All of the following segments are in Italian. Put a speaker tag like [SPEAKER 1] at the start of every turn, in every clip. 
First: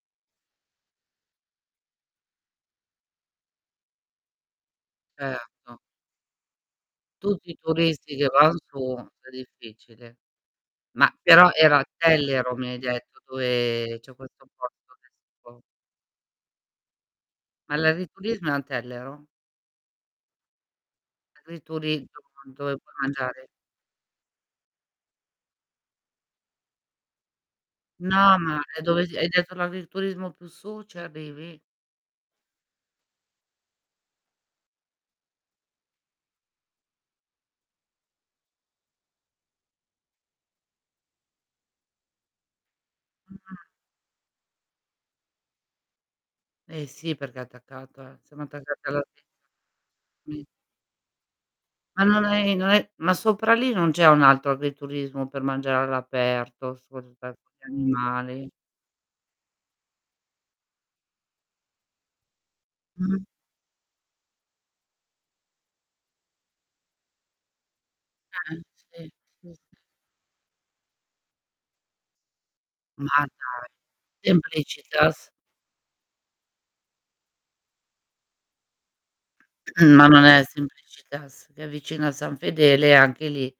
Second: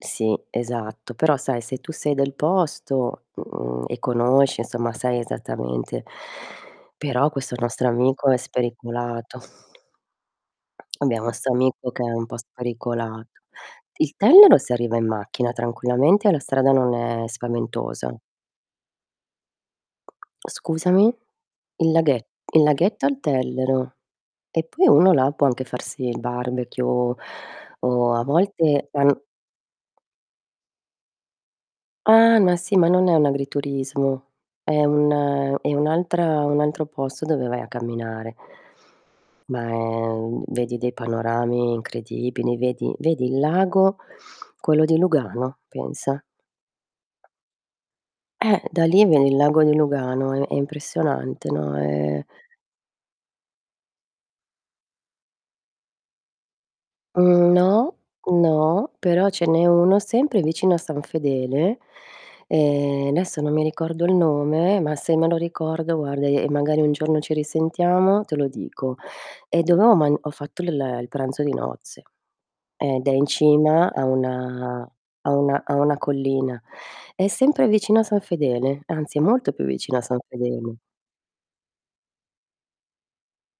[SPEAKER 1] Sì esatto, però, sai se tu sei del posto, mhmm, e conosci, insomma, sai
[SPEAKER 2] Erto.
[SPEAKER 1] esattamente però
[SPEAKER 2] Tutti
[SPEAKER 1] questo
[SPEAKER 2] i
[SPEAKER 1] nostro
[SPEAKER 2] turisti che
[SPEAKER 1] amico è
[SPEAKER 2] van su è
[SPEAKER 1] spericolato.
[SPEAKER 2] difficile. Ma
[SPEAKER 1] Abbiamo
[SPEAKER 2] però
[SPEAKER 1] 'sto
[SPEAKER 2] era a
[SPEAKER 1] amico che è un po'
[SPEAKER 2] Tellero mi hai detto,
[SPEAKER 1] spericolato.
[SPEAKER 2] dove c'è
[SPEAKER 1] Il
[SPEAKER 2] questo
[SPEAKER 1] Tellero si
[SPEAKER 2] posto
[SPEAKER 1] arriva in macchina,
[SPEAKER 2] adesso.
[SPEAKER 1] tranquillamente, e la strada non è
[SPEAKER 2] Ma
[SPEAKER 1] spaventosa.
[SPEAKER 2] l'agriturismo è a Tellero?
[SPEAKER 1] Scusami? il
[SPEAKER 2] L'agriturismo
[SPEAKER 1] laghe
[SPEAKER 2] [unintelligible]
[SPEAKER 1] il
[SPEAKER 2] dove puoi
[SPEAKER 1] laghetto è al
[SPEAKER 2] mangiare.
[SPEAKER 1] Tellero. E poi uno là può anche farsi il barbecue o a
[SPEAKER 2] No, ma è
[SPEAKER 1] volte
[SPEAKER 2] dove
[SPEAKER 1] an
[SPEAKER 2] i hai detto l'agriturismo più su ci arrivi?
[SPEAKER 1] Ah ma sì, ma non è un agriturismo, è un è un'altra un altro posto dove vai a camminare. Ma è un vedi dei panorami incredibili, vedi vedi il
[SPEAKER 2] Mh-mh.
[SPEAKER 1] lago, quello di Lugano, pensa.
[SPEAKER 2] Eh, sì perché è attaccata siamo
[SPEAKER 1] Eh, da
[SPEAKER 2] attaccati alla
[SPEAKER 1] lì
[SPEAKER 2] [unintelligible]
[SPEAKER 1] vedi il lago di Lugano, è
[SPEAKER 2] Mh.
[SPEAKER 1] è impressionante, no,
[SPEAKER 2] Ma non
[SPEAKER 1] è
[SPEAKER 2] è non è ma sopra lì non c'è un altro agriturismo per mangiare all'aperto [unintelligible]
[SPEAKER 1] Mhmm,
[SPEAKER 2] gli
[SPEAKER 1] no,
[SPEAKER 2] animali.
[SPEAKER 1] no, però ce n'è uno, sempre vicino a San Fedele, ehm,
[SPEAKER 2] Mh-mh.
[SPEAKER 1] adesso non mi ricordo il nome, ma se me lo ricordo, guarda, e magari un giorno ci risentiamo, te lo
[SPEAKER 2] Eh,
[SPEAKER 1] dico.
[SPEAKER 2] sì, sì,
[SPEAKER 1] È
[SPEAKER 2] sì.
[SPEAKER 1] dove ho man ho fatto il il pranzo di nozze, ed è
[SPEAKER 2] Ma
[SPEAKER 1] in
[SPEAKER 2] dai,
[SPEAKER 1] cima a una a
[SPEAKER 2] Simplicitas?
[SPEAKER 1] una a una collina. È sempre vicino a San Fedele, anzi è molto più vicino a
[SPEAKER 2] Ma
[SPEAKER 1] San
[SPEAKER 2] non è
[SPEAKER 1] Fedele.
[SPEAKER 2] Simplicitas, che è vicino a San Fedele, e anche lì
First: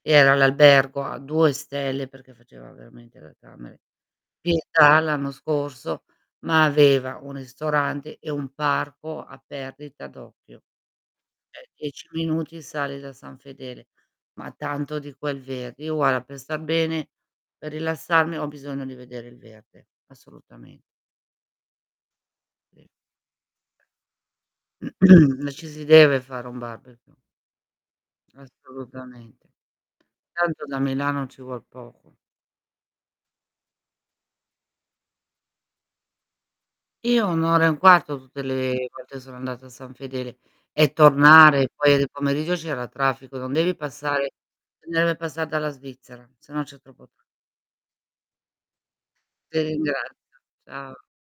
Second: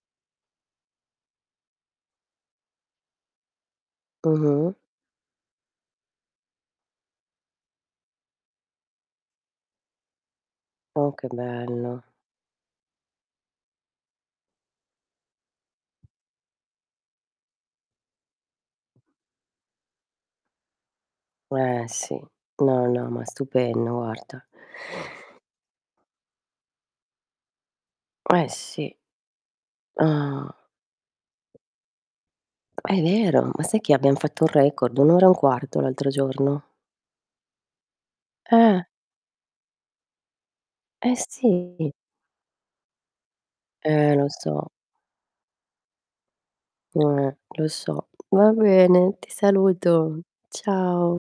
[SPEAKER 2] era l'albergo a 2 stelle, perché faceva veramente da camere,
[SPEAKER 1] Mh-mh.
[SPEAKER 2] pietà, l'anno scorso, ma aveva un ristorante, e un parco a perdita d'occhio.
[SPEAKER 1] Oh, che
[SPEAKER 2] Cioè,
[SPEAKER 1] bello.
[SPEAKER 2] 10 minuti sali da San Fedele, ma tanto di quel verde. Io guarda per star bene, per rilassarmi ho bisogno di vedere il verde assolutamen
[SPEAKER 1] Eh sì,
[SPEAKER 2] Sì.
[SPEAKER 1] no, no, ma è stupendo, guarda.
[SPEAKER 2] Ci si deve fare un barbecue.
[SPEAKER 1] Eh, sì.
[SPEAKER 2] Assolutamente.
[SPEAKER 1] Ah.
[SPEAKER 2] Tanto da Milano ci vuol poco.
[SPEAKER 1] Ah, è vero, ma sai che abbiam fatto un record? 1 ora e un 1/4 l'altro giorno.
[SPEAKER 2] Io 1 ora e 1/4 tutte
[SPEAKER 1] Eh.
[SPEAKER 2] le volte che sono andata a San Fedele, e
[SPEAKER 1] Eh,
[SPEAKER 2] tornare,
[SPEAKER 1] sì.
[SPEAKER 2] poi di pomeriggio c'era traffico, non devi
[SPEAKER 1] Eh, lo
[SPEAKER 2] passare
[SPEAKER 1] so.
[SPEAKER 2] non deve passar dalla Svizzera, se no c'è troppo tra
[SPEAKER 1] Eh lo so. Va bene, ti
[SPEAKER 2] Ti
[SPEAKER 1] saluto.
[SPEAKER 2] ringrazio, ciao.
[SPEAKER 1] Ciao.